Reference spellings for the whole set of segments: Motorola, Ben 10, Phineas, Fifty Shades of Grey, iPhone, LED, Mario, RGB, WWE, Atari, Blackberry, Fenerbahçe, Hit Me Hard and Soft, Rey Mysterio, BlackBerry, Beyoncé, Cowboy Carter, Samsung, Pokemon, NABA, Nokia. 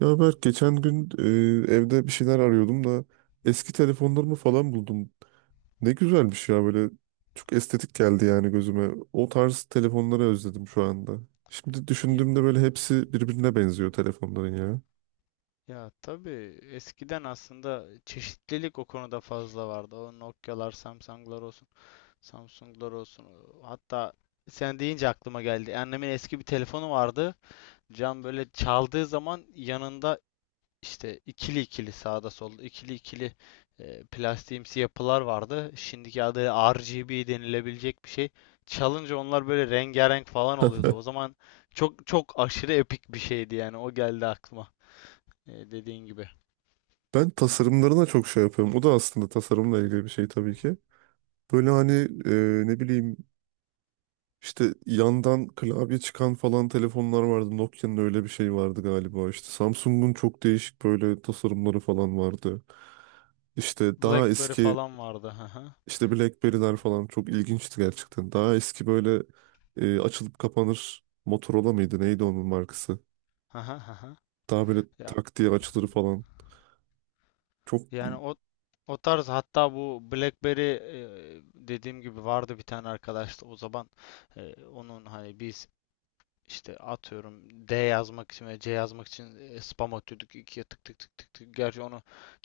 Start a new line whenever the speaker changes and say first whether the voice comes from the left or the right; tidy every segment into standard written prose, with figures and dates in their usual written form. right: Ya Berk geçen gün evde bir şeyler arıyordum da eski telefonlarımı falan buldum. Ne güzelmiş ya, böyle çok estetik geldi yani gözüme. O tarz telefonları özledim şu anda. Şimdi
left: Ye-
right: düşündüğümde böyle hepsi birbirine benziyor telefonların ya.
left: Ya tabii, eskiden aslında çeşitlilik o konuda fazla vardı. O Nokia'lar, Samsung'lar olsun. Hatta sen deyince aklıma geldi. Annemin eski bir telefonu vardı. Cam böyle çaldığı zaman yanında işte ikili ikili, sağda solda ikili ikili, plastiğimsi yapılar vardı. Şimdiki adıyla RGB denilebilecek bir şey. Çalınca onlar böyle rengarenk falan oluyordu. O zaman çok çok aşırı epik bir şeydi yani. O geldi aklıma. Dediğin gibi.
right: Ben tasarımlarına çok şey yapıyorum. O da aslında tasarımla ilgili bir şey tabii ki. Böyle hani, ne bileyim, İşte yandan klavye çıkan falan telefonlar vardı. Nokia'nın öyle bir şey vardı galiba. İşte Samsung'un çok değişik böyle tasarımları falan vardı. İşte daha
left: Blackberry
right: eski,
left: falan vardı. Hı hı.
right: işte BlackBerry'ler falan çok ilginçti gerçekten. Daha eski böyle açılıp kapanır Motorola mıydı? Neydi onun markası?
left: Hı hı hı hı.
right: Daha böyle
left: Ya,
right: tak diye açılır falan. Çok
left: yani o tarz, hatta bu BlackBerry dediğim gibi vardı bir tane arkadaşta o zaman. Onun hani biz işte atıyorum D yazmak için ve C yazmak için spam atıyorduk ikiye, tık tık tık tık tık. Gerçi onu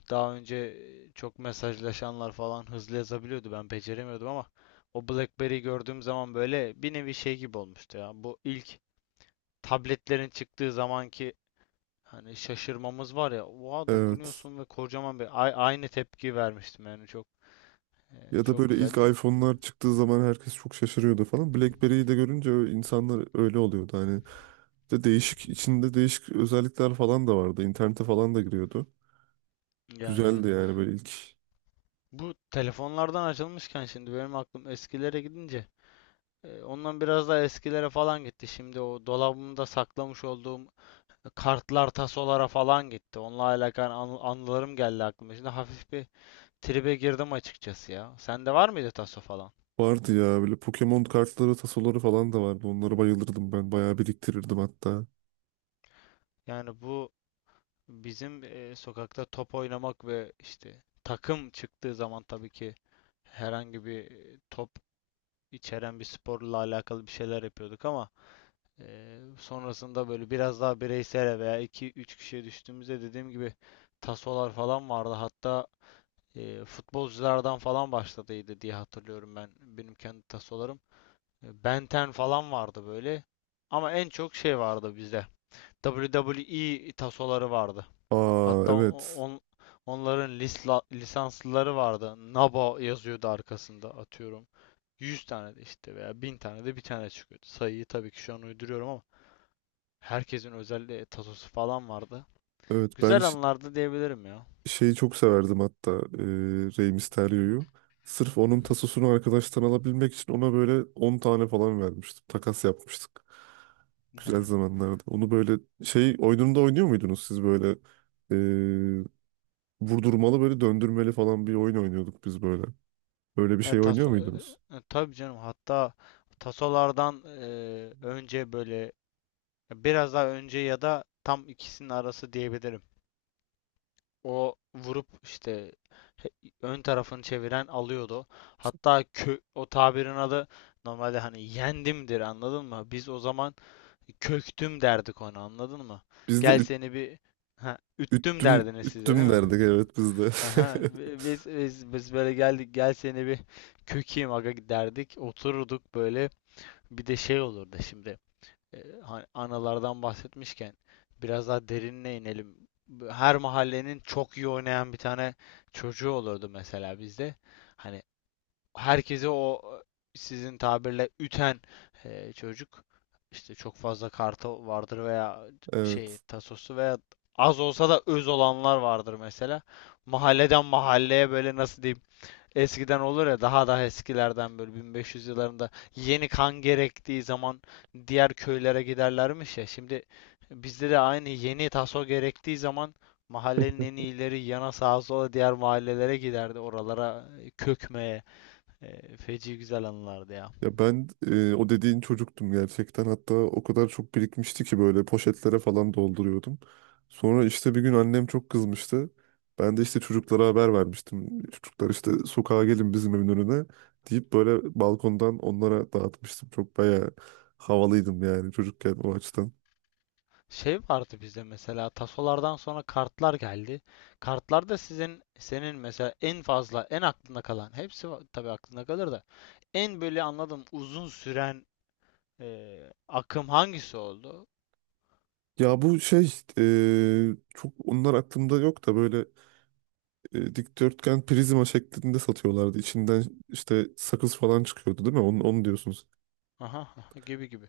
left: daha önce çok mesajlaşanlar falan hızlı yazabiliyordu, ben beceremiyordum ama o BlackBerry'yi gördüğüm zaman böyle bir nevi şey gibi olmuştu ya. Bu ilk tabletlerin çıktığı zamanki hani şaşırmamız var ya. Oha,
right: evet.
left: dokunuyorsun ve kocaman bir aynı tepki vermiştim yani. Çok
right: Ya da
left: çok
right: böyle ilk
left: güzeldi.
right: iPhone'lar çıktığı zaman herkes çok şaşırıyordu falan. BlackBerry'yi de görünce insanlar öyle oluyordu. Hani de değişik, içinde değişik özellikler falan da vardı. İnternete falan da giriyordu.
left: Yani, yani.
right: Güzeldi yani böyle ilk.
left: Bu telefonlardan açılmışken şimdi benim aklım eskilere gidince ondan biraz daha eskilere falan gitti. Şimdi o dolabımda saklamış olduğum kartlar, tasolara falan gitti. Onunla alakalı anılarım geldi aklıma. Şimdi hafif bir tribe girdim açıkçası ya. Sende var mıydı taso falan?
right: Vardı ya böyle Pokemon kartları, tasoları falan da vardı. Onlara bayılırdım ben. Bayağı biriktirirdim hatta.
left: Yani bizim sokakta top oynamak ve işte takım çıktığı zaman tabii ki herhangi bir top içeren bir sporla alakalı bir şeyler yapıyorduk ama sonrasında böyle biraz daha bireysel veya iki üç kişiye düştüğümüzde, dediğim gibi, tasolar falan vardı. Hatta futbolculardan falan başladıydı diye hatırlıyorum benim kendi tasolarım. Ben 10 falan vardı böyle. Ama en çok şey vardı bizde: WWE tasoları vardı.
right: Aa,
left: Hatta
right: evet.
left: on, onların lisanslıları vardı. NABA yazıyordu arkasında, atıyorum. 100 tane de işte, veya 1000 tane de bir tane çıkıyordu. Sayıyı tabii ki şu an uyduruyorum ama herkesin özel tasosu falan vardı.
right: Evet ben
left: Güzel
right: ş-
left: anlardı diyebilirim ya.
right: şeyi çok severdim hatta. Rey Mysterio'yu. Sırf
left: Hı
right: onun
left: hı.
right: tasosunu arkadaştan alabilmek için ona böyle 10 tane falan vermiştim. Takas yapmıştık. Güzel
left: Yani.
right: zamanlardı. Onu böyle şey oyununda oynuyor muydunuz siz, böyle vurdurmalı böyle döndürmeli falan bir oyun oynuyorduk biz böyle. Böyle bir
left: E,
right: şey oynuyor
left: taso,
right: muydunuz?
left: tabii canım, hatta tasolardan önce böyle, biraz daha önce ya da tam ikisinin arası diyebilirim. O vurup işte ön tarafını çeviren alıyordu. Hatta o tabirin adı normalde hani "yendimdir", anladın mı? Biz o zaman "köktüm" derdik ona, anladın mı?
right: Biz de
left: Gel
right: üt,
left: seni bir, ha, üttüm
right: üttüm
left: derdiniz siz de, değil
right: üttüm
left: mi?
right: derdik, evet, biz de.
left: Aha, biz böyle geldik, "gel seni bir kökeyim aga" derdik, otururduk böyle. Bir de şey olurdu şimdi. Hani analardan bahsetmişken biraz daha derinine inelim. Her mahallenin çok iyi oynayan bir tane çocuğu olurdu, mesela bizde. Hani herkesi o, sizin tabirle üten çocuk, işte çok fazla kartı vardır veya şey,
right: Evet.
left: tasosu, veya az olsa da öz olanlar vardır mesela. Mahalleden mahalleye, böyle nasıl diyeyim, eskiden olur ya daha daha eskilerden, böyle 1500 yıllarında, yeni kan gerektiği zaman diğer köylere giderlermiş ya. Şimdi bizde de aynı, yeni taso gerektiği zaman mahallenin en iyileri yana, sağa sola, diğer mahallelere giderdi. Oralara, kökmeye. Feci güzel anılardı ya.
right: Ya ben, o dediğin çocuktum gerçekten. Hatta o kadar çok birikmişti ki böyle poşetlere falan dolduruyordum. Sonra işte bir gün annem çok kızmıştı. Ben de işte çocuklara haber vermiştim. Çocuklar işte sokağa gelin bizim evin önüne deyip böyle balkondan onlara dağıtmıştım. Çok bayağı havalıydım yani çocukken o açıdan.
left: Şey vardı bizde, mesela tasolardan sonra kartlar geldi. Kartlarda senin mesela en fazla, en aklında kalan, hepsi tabii aklında kalır da en böyle anladım uzun süren, akım hangisi oldu?
right: Ya bu şey, çok onlar aklımda yok da böyle dikdörtgen prizma şeklinde satıyorlardı. İçinden işte sakız falan çıkıyordu değil mi? Onu diyorsunuz.
left: Aha, aha, gibi gibi.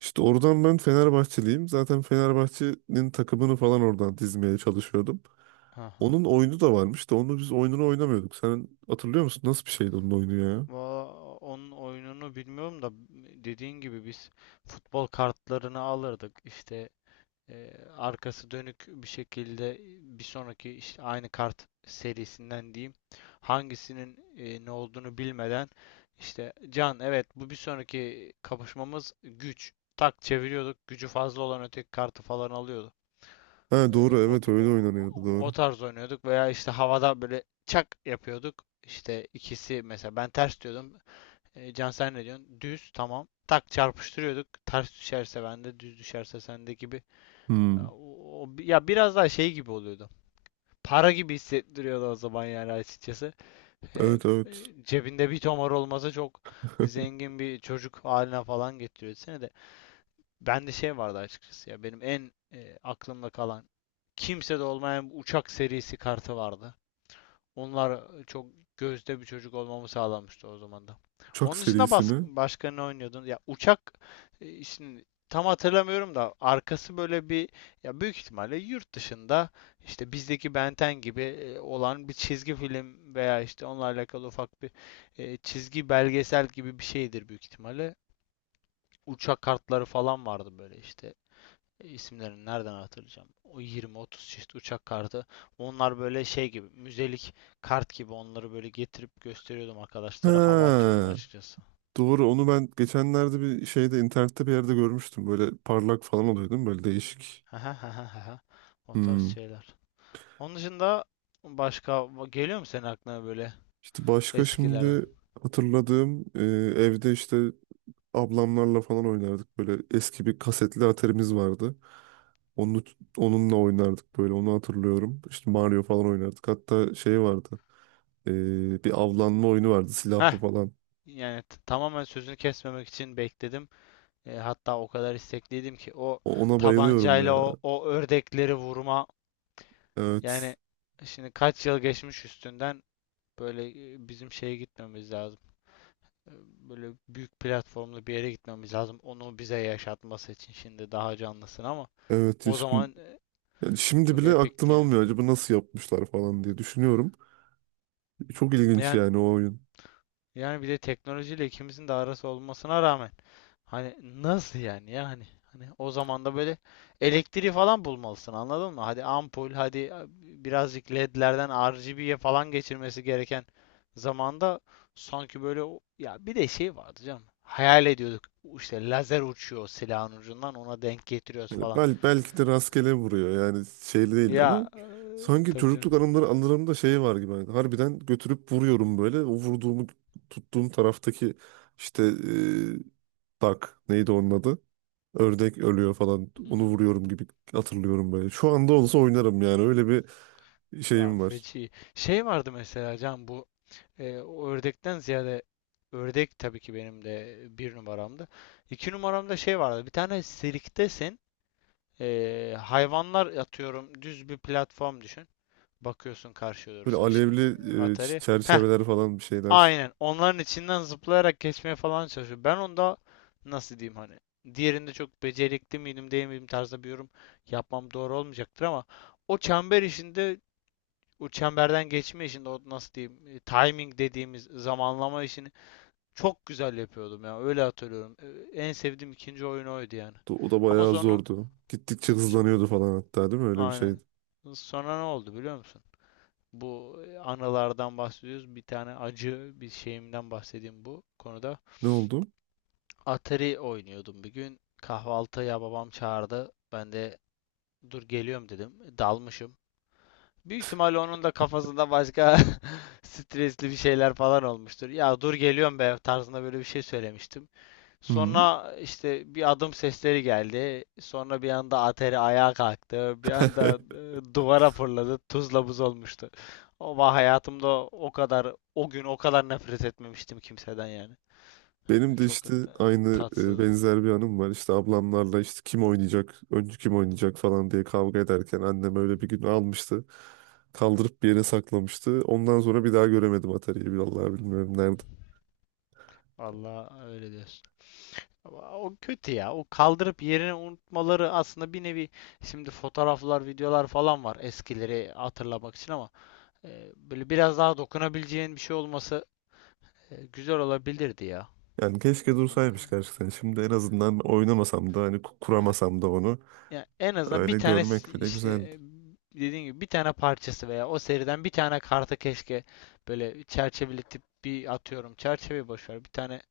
right: İşte oradan, ben Fenerbahçeliyim. Zaten Fenerbahçe'nin takımını falan oradan dizmeye çalışıyordum.
left: Aha.
right: Onun oyunu da varmış da onu biz oyununu oynamıyorduk. Sen hatırlıyor musun? Nasıl bir şeydi onun oyunu ya?
left: Valla onun oyununu bilmiyorum da, dediğin gibi biz futbol kartlarını alırdık. İşte arkası dönük bir şekilde, bir sonraki, işte aynı kart serisinden diyeyim, hangisinin ne olduğunu bilmeden, işte "Can, evet, bu bir sonraki kapışmamız, güç". Tak çeviriyorduk. Gücü fazla olan öteki kartı falan alıyorduk.
right: Ha
left: E,
right: doğru,
left: o,
right: evet, öyle
left: o,
right: oynanıyordu,
left: o
right: doğru.
left: tarz oynuyorduk, veya işte havada böyle çak yapıyorduk. İşte ikisi, mesela ben "ters" diyordum. "Can, sen ne diyorsun? Düz, tamam." Tak, çarpıştırıyorduk. Ters düşerse bende, düz düşerse sende gibi. Ya,
right: Hmm.
left: o, ya biraz daha şey gibi oluyordu. Para gibi hissettiriyordu o zaman yani, açıkçası.
right: Evet, evet.
left: Cebinde bir tomar olmasa çok zengin bir çocuk haline falan getiriyordu seni de. Bende şey vardı açıkçası ya. Benim en, aklımda kalan, kimsede olmayan bu uçak serisi kartı vardı. Onlar çok gözde bir çocuk olmamı sağlamıştı o zaman da.
right: Uçak
left: Onun dışında
right: serisi mi?
left: başka ne oynuyordun? Ya uçak, şimdi tam hatırlamıyorum da, arkası böyle bir, ya büyük ihtimalle yurt dışında işte bizdeki Ben 10 gibi olan bir çizgi film, veya işte onunla alakalı ufak bir, çizgi belgesel gibi bir şeydir büyük ihtimalle. Uçak kartları falan vardı böyle, işte isimlerini nereden hatırlayacağım? O yirmi, otuz çeşit uçak kartı. Onlar böyle şey gibi, müzelik kart gibi, onları böyle getirip gösteriyordum arkadaşlara, hava atıyordum
right: Ha.
left: açıkçası.
right: Doğru, onu ben geçenlerde bir şeyde, internette bir yerde görmüştüm. Böyle parlak falan oluyor değil mi? Böyle değişik.
left: O tarz
right: Hmm.
left: şeyler. Onun dışında başka geliyor mu senin aklına böyle
right: İşte başka
left: eskilerden?
right: şimdi hatırladığım, evde işte ablamlarla falan oynardık. Böyle eski bir kasetli atarimiz vardı. Onu, onunla oynardık böyle, onu hatırlıyorum. İşte Mario falan oynardık. Hatta şey vardı, bir avlanma oyunu vardı
left: Heh,
right: silahlı falan.
left: yani, tamamen sözünü kesmemek için bekledim. Hatta o kadar istekliydim ki, o
right: Ona bayılıyorum
left: tabancayla
right: ya.
left: o ördekleri vurma,
right: Evet.
left: yani şimdi kaç yıl geçmiş üstünden. Böyle, bizim şeye gitmemiz lazım. E, Böyle büyük platformlu bir yere gitmemiz lazım. Onu bize yaşatması için. Şimdi daha canlısın ama
right: Evet.
left: o
right: Şimdi,
left: zaman,
right: yani şimdi
left: çok
right: bile aklım
left: epikti yani.
right: almıyor, acaba nasıl yapmışlar falan diye düşünüyorum. Çok ilginç
left: Yani
right: yani o oyun.
left: Yani bir de teknolojiyle ikimizin de arası olmasına rağmen, hani nasıl yani, ya hani o zaman da böyle elektriği falan bulmalısın, anladın mı? Hadi ampul, hadi birazcık LED'lerden RGB'ye falan geçirmesi gereken zamanda, sanki böyle. Ya bir de şey vardı canım. Hayal ediyorduk işte lazer uçuyor silahın ucundan, ona denk getiriyoruz
right: Yani
left: falan.
right: bel, belki de rastgele vuruyor yani, şeyli değil, ama
left: Ya,
right: sanki
left: tabii canım.
right: çocukluk anılarımda şey var gibi. Yani harbiden götürüp vuruyorum böyle. O vurduğumu, tuttuğum taraftaki işte, tak, neydi onun adı? Ördek ölüyor falan.
left: Hı
right: Onu
left: hı.
right: vuruyorum gibi hatırlıyorum böyle. Şu anda olsa oynarım yani, öyle bir
left: Ya,
right: şeyim var.
left: feci. Şey vardı mesela, Can, o ördekten ziyade, ördek tabii ki benim de bir numaramdı. İki numaramda şey vardı. Bir tane sirktesin. Hayvanlar, atıyorum, düz bir platform düşün. Bakıyorsun karşıya doğru,
right: Böyle
left: sen
right: alevli,
left: şimdi Atari. Heh,
right: çerçeveler falan bir şeyler.
left: aynen. Onların içinden zıplayarak geçmeye falan çalışıyor. Ben onda nasıl diyeyim, hani diğerinde çok becerikli miydim değil miydim tarzda bir yorum yapmam doğru olmayacaktır ama o çember işinde, o çemberden geçme işinde, o nasıl diyeyim, timing dediğimiz zamanlama işinde çok güzel yapıyordum ya. Öyle hatırlıyorum. En sevdiğim ikinci oyun oydu yani.
right: O da
left: Ama
right: bayağı
left: sonra,
right: zordu. Gittikçe
left: so-
right: hızlanıyordu falan hatta değil mi? Öyle bir şeydi.
left: aynen. Sonra ne oldu biliyor musun? Bu, anılardan bahsediyoruz, bir tane acı bir şeyimden bahsedeyim bu konuda.
right: Ne oldu?
left: Atari oynuyordum bir gün. Kahvaltıya babam çağırdı. Ben de "dur geliyorum" dedim. Dalmışım. Büyük ihtimalle onun da kafasında başka stresli bir şeyler falan olmuştur. Ya "dur geliyorum be" tarzında böyle bir şey söylemiştim.
right: Hı.
left: Sonra işte bir adım sesleri geldi. Sonra bir anda Atari ayağa kalktı, bir anda duvara fırladı, tuzla buz olmuştu. Ama hayatımda o kadar, o gün, o kadar nefret etmemiştim kimseden yani.
right: Benim de
left: Çok
right: işte aynı,
left: tatsızdı.
right: benzer bir anım var. İşte ablamlarla işte kim oynayacak, önce kim oynayacak falan diye kavga ederken annem öyle bir gün almıştı. Kaldırıp bir yere saklamıştı. Ondan sonra bir daha göremedim Atari'yi. Vallahi bilmiyorum nerede.
left: Vallahi, öyle diyorsun. Ama o kötü ya. O kaldırıp yerini unutmaları aslında bir nevi, şimdi fotoğraflar, videolar falan var eskileri hatırlamak için ama böyle biraz daha dokunabileceğin bir şey olması güzel olabilirdi ya.
right: Yani keşke
left: Anladım.
right: dursaymış gerçekten. Şimdi en azından oynamasam da, hani
left: Ya,
right: kuramasam da, onu
left: ya en azından bir
right: öyle
left: tane,
right: görmek bile
left: işte
right: güzeldi.
left: dediğin gibi bir tane parçası veya o seriden bir tane kartı, keşke böyle çerçeveletip bir, atıyorum, çerçeve boş ver, bir tane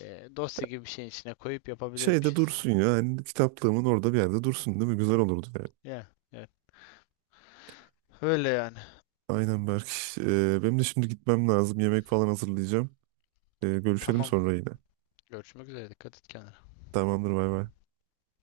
left: dosya gibi bir şeyin içine koyup
right: Şeyde
left: yapabilirmişiz yani.
right: dursun ya. Yani kitaplığımın orada bir yerde dursun, değil mi? Güzel olurdu yani.
left: Ya, evet. Öyle yani.
right: Aynen Berk. Benim de şimdi gitmem lazım. Yemek falan hazırlayacağım. Görüşelim
left: Tamam.
right: sonra yine.
left: Görüşmek üzere. Dikkat et kendine.
right: Tamamdır, bay bay.